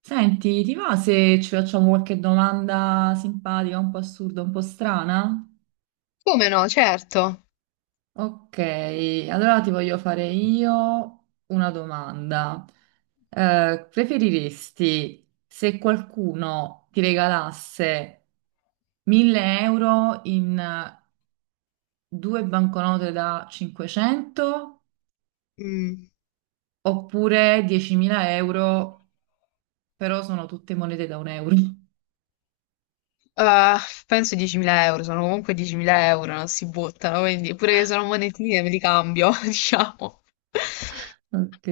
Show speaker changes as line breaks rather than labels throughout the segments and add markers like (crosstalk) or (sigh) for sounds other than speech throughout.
Senti, ti va se ci facciamo qualche domanda simpatica, un po' assurda, un po' strana?
Come no, certo.
Ok, allora ti voglio fare io una domanda. Preferiresti se qualcuno ti regalasse 1000 euro in due banconote da 500
Mm.
oppure 10.000 euro, però sono tutte monete da un euro? (laughs)
Ah, penso 10.000 euro, sono comunque 10.000 euro, non si buttano, quindi pure che sono monetine me li cambio, (laughs) diciamo.
Ok,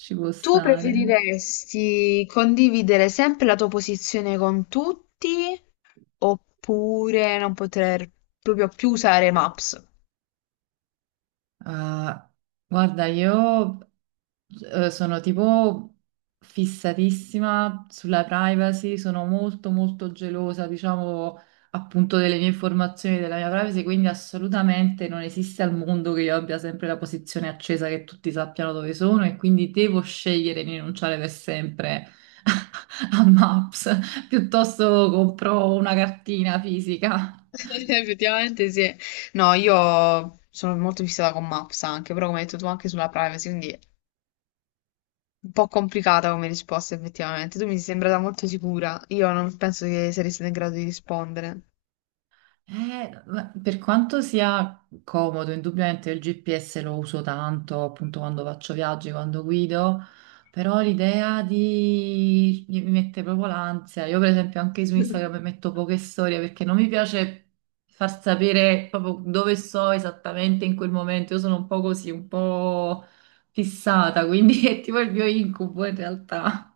ci può
Tu
stare.
preferiresti condividere sempre la tua posizione con tutti oppure non poter proprio più usare Maps?
Ah, guarda, io sono tipo fissatissima sulla privacy, sono molto molto gelosa, diciamo, appunto delle mie informazioni, della mia privacy, quindi assolutamente non esiste al mondo che io abbia sempre la posizione accesa che tutti sappiano dove sono e quindi devo scegliere di rinunciare per sempre (laughs) a Maps, piuttosto compro una cartina fisica.
(laughs) Effettivamente sì. No, io sono molto fissata con Maps anche, però come hai detto tu anche sulla privacy, quindi un po' complicata come risposta, effettivamente. Tu mi sei sembrata molto sicura. Io non penso che saresti in grado di rispondere.
Ma per quanto sia comodo, indubbiamente il GPS lo uso tanto appunto quando faccio viaggi, quando guido, però l'idea di mi mette proprio l'ansia. Io per esempio anche su
(laughs)
Instagram metto poche storie perché non mi piace far sapere proprio dove sto esattamente in quel momento. Io sono un po' così, un po' fissata, quindi (laughs) è tipo il mio incubo in realtà.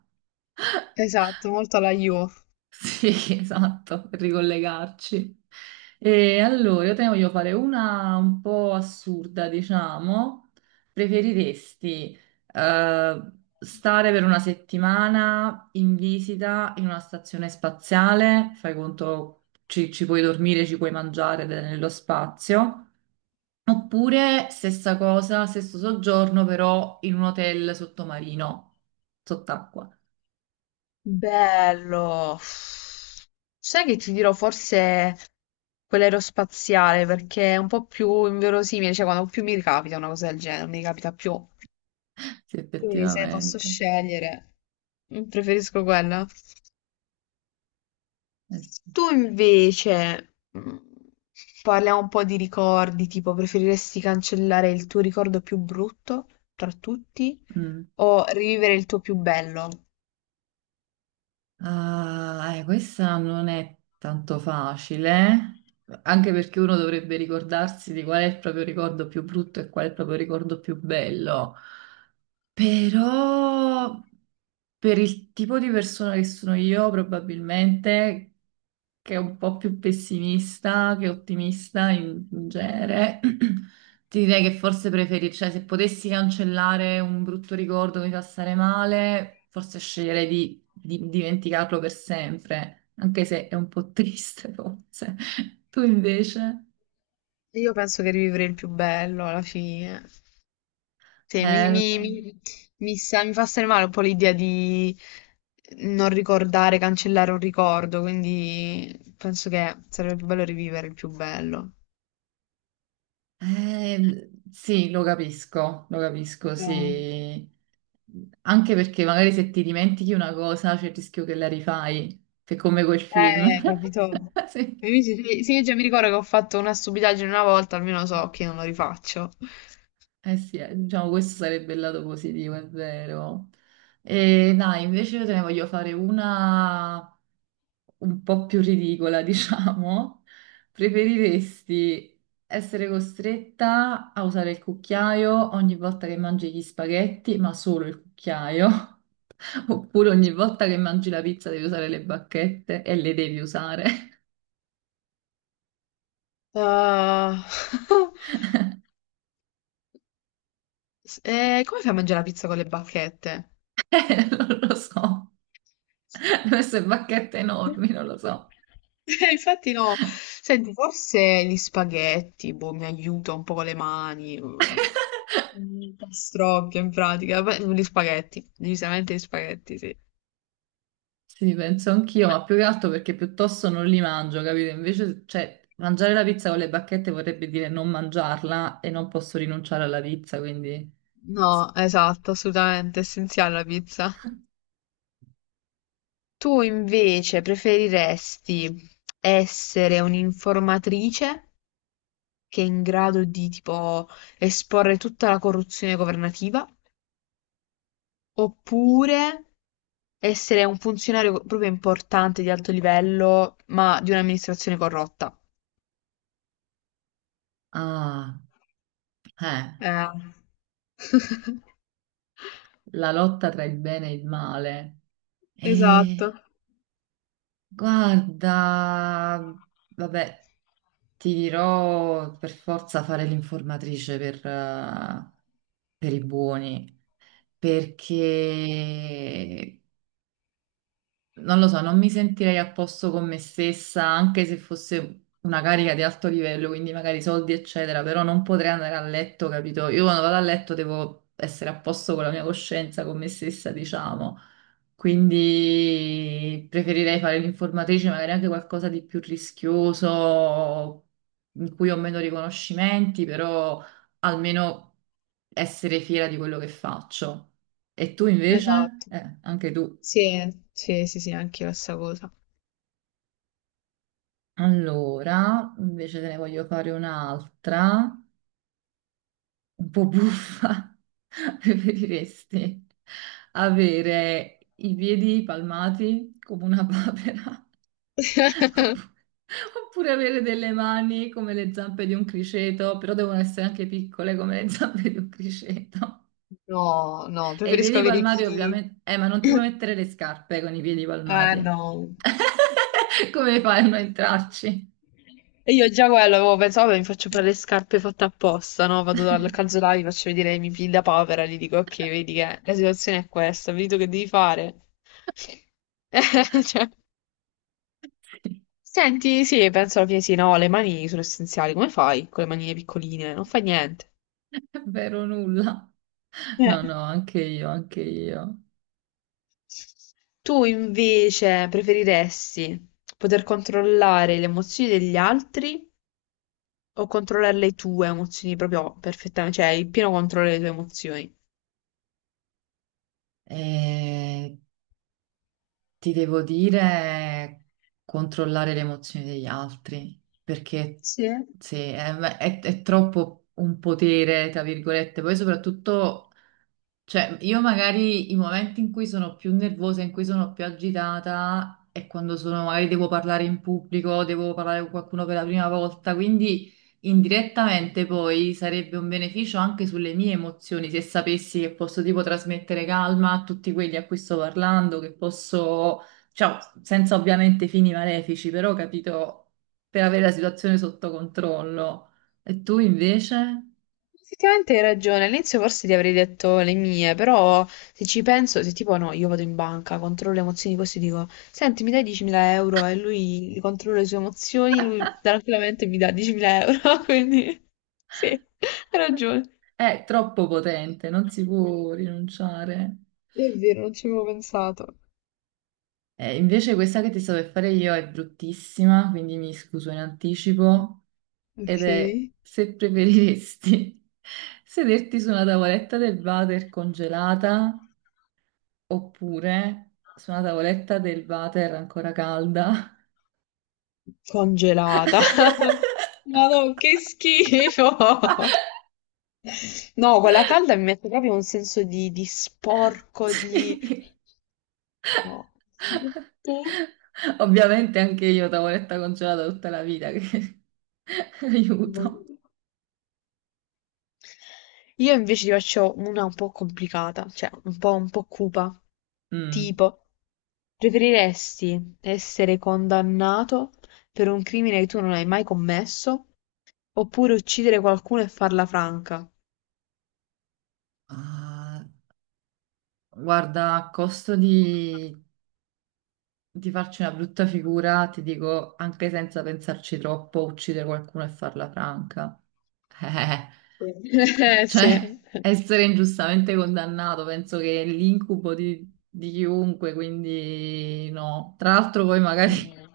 Esatto, molto alla io.
Sì, (laughs) esatto, per ricollegarci. E allora, io te ne voglio fare una un po' assurda, diciamo. Preferiresti eh, stare per una settimana in visita in una stazione spaziale, fai conto, ci puoi dormire, ci puoi mangiare ed è nello spazio, oppure stessa cosa, stesso soggiorno, però in un hotel sottomarino, sott'acqua.
Bello. Sai che ti dirò forse quell'aerospaziale perché è un po' più inverosimile, cioè quando più mi ricapita una cosa del genere, mi ricapita più.
(laughs) Sì,
Quindi se posso
effettivamente.
scegliere, preferisco quella.
Eh sì.
Tu invece, mm, parliamo un po' di ricordi, tipo preferiresti cancellare il tuo ricordo più brutto tra tutti
Mm.
o rivivere il tuo più bello?
Ah, questa non è tanto facile, Anche perché uno dovrebbe ricordarsi di qual è il proprio ricordo più brutto e qual è il proprio ricordo più bello. Però per il tipo di persona che sono io, probabilmente che è un po' più pessimista che ottimista in genere, (clears throat) ti direi che forse preferisci, cioè se potessi cancellare un brutto ricordo che mi fa stare male, forse sceglierei di dimenticarlo per sempre, anche se è un po' triste (laughs) forse. Tu invece?
Io penso che rivivere il più bello alla fine. Sì,
Lo so.
mi fa stare male un po' l'idea di non ricordare, cancellare un ricordo, quindi penso che sarebbe più bello rivivere il più bello.
Sì, lo capisco,
Eh.
sì. Anche perché magari se ti dimentichi una cosa c'è il rischio che la rifai, che è come quel film. (laughs)
Capito?
Sì.
Sì, sì, già mi ricordo che ho fatto una stupidaggine una volta, almeno so che non lo rifaccio.
Eh sì, diciamo questo sarebbe il lato positivo, è vero. E dai, invece io te ne voglio fare una un po' più ridicola, (laughs) diciamo. Preferiresti essere costretta a usare il cucchiaio ogni volta che mangi gli spaghetti, ma solo il cucchiaio, (laughs) oppure ogni volta che mangi la pizza devi usare le bacchette e le devi usare?
Ah, (laughs)
(laughs)
come fai a mangiare la pizza con le bacchette?
Non lo so, (laughs) queste bacchette enormi, non lo so.
Infatti no, senti, forse gli spaghetti, boh, mi aiuta un po' con le mani,
(laughs)
mm, pastrocchio in pratica, beh, gli spaghetti, decisamente gli spaghetti, sì.
Sì, penso anch'io, ma più che altro perché piuttosto non li mangio, capito? Invece, cioè, mangiare la pizza con le bacchette vorrebbe dire non mangiarla e non posso rinunciare alla pizza, quindi.
No, esatto, assolutamente essenziale la pizza. Tu invece preferiresti essere un'informatrice che è in grado di tipo esporre tutta la corruzione governativa, oppure essere un funzionario proprio importante di alto livello, ma di un'amministrazione corrotta?
Ah, eh,
Eh. (laughs)
la lotta tra il bene e il male.
Esatto,
Eh, guarda, vabbè, ti dirò per forza fare l'informatrice per i buoni, perché non lo so, non mi sentirei a posto con me stessa, anche se fosse una carica di alto livello, quindi magari soldi, eccetera, però non potrei andare a letto, capito? Io quando vado a letto devo essere a posto con la mia coscienza, con me stessa, diciamo. Quindi preferirei fare l'informatrice, magari anche qualcosa di più rischioso, in cui ho meno riconoscimenti, però almeno essere fiera di quello che faccio. E tu invece?
esatto.
Anche tu.
Sì, sì, sì, sì, anche io la stessa cosa.
Allora, invece te ne voglio fare un'altra, un po' buffa. (laughs) Preferiresti avere i piedi palmati come una papera (laughs)
(laughs)
oppu- oppure avere delle mani come le zampe di un criceto, però devono essere anche piccole come le (laughs) zampe di un criceto.
No, no,
E i
preferisco
piedi
avere i
palmati
piedi.
ovviamente. Ma non ti puoi
(clears throat)
mettere le scarpe con i piedi
Eh
palmati.
no.
(laughs) Come fai a non entrarci?
E io già quello avevo pensato, "Vabbè, mi faccio fare le scarpe fatte apposta, no? Vado dal calzolaio, vi faccio vedere i miei piedi da povera, gli dico, ok, vedi che la situazione è questa, vedi tu che devi fare. (laughs) Cioè,
(laughs)
senti, sì, penso alla fine sì, no, le mani sono essenziali, come fai con le manine piccoline? Non fai niente.
È vero nulla.
Eh.
No, no, anche io, anche io.
Tu invece preferiresti poter controllare le emozioni degli altri o controllare le tue emozioni proprio perfettamente, cioè il pieno controllo delle tue emozioni.
E ti devo dire controllare le emozioni degli altri, perché
Sì,
sì, è, è troppo un potere, tra virgolette, poi soprattutto. Cioè, io magari i momenti in cui sono più nervosa, in cui sono più agitata, è quando sono, magari devo parlare in pubblico, devo parlare con qualcuno per la prima volta, quindi indirettamente poi sarebbe un beneficio anche sulle mie emozioni, se sapessi che posso tipo trasmettere calma a tutti quelli a cui sto parlando, che posso, cioè, senza ovviamente fini malefici, però capito, per avere la situazione sotto controllo. E tu invece?
effettivamente hai ragione, all'inizio forse ti avrei detto le mie, però se ci penso, se tipo no, io vado in banca, controllo le emozioni così, dico, senti, mi dai 10.000 euro e lui li controlla le sue emozioni, lui tranquillamente mi dà 10.000 euro, (laughs) quindi sì, hai ragione.
È troppo potente, non si può rinunciare.
È vero, non ci avevo pensato.
Invece questa che ti sto per fare io è bruttissima, quindi mi scuso in anticipo, ed
Ok.
è se preferiresti (laughs) sederti su una tavoletta del water congelata oppure su una tavoletta del water ancora calda. (laughs)
Congelata. (laughs) Madò, che schifo! No, quella calda mi mette proprio un senso di sporco, di...
Sì.
No. Tu?
Ovviamente anche io tavoletta congelata tutta la vita, che (laughs) aiuto.
Io invece ti faccio una un po' complicata, cioè un po' cupa.
Mm.
Tipo, preferiresti essere condannato per un crimine che tu non hai mai commesso oppure uccidere qualcuno e farla franca? (laughs)
Ah, guarda, a costo di farci una brutta figura, ti dico anche senza pensarci troppo, uccidere qualcuno e farla franca. (laughs)
Sì.
Cioè, essere ingiustamente condannato, penso che è l'incubo di chiunque, quindi no. Tra l'altro poi magari
Mh.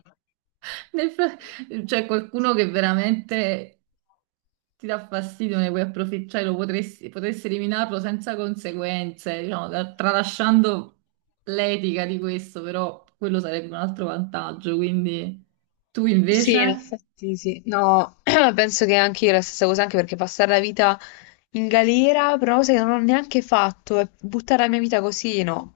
(laughs) nel fra- cioè qualcuno che veramente ti dà fastidio, ne puoi approfittare, lo potresti, potresti eliminarlo senza conseguenze, diciamo, tralasciando l'etica di questo, però quello sarebbe un altro vantaggio, quindi tu
Sì, in
invece?
effetti sì. No, (clears throat) penso che anche io la stessa cosa, anche perché passare la vita in galera, però una cosa che non ho neanche fatto, e buttare la mia vita così, no.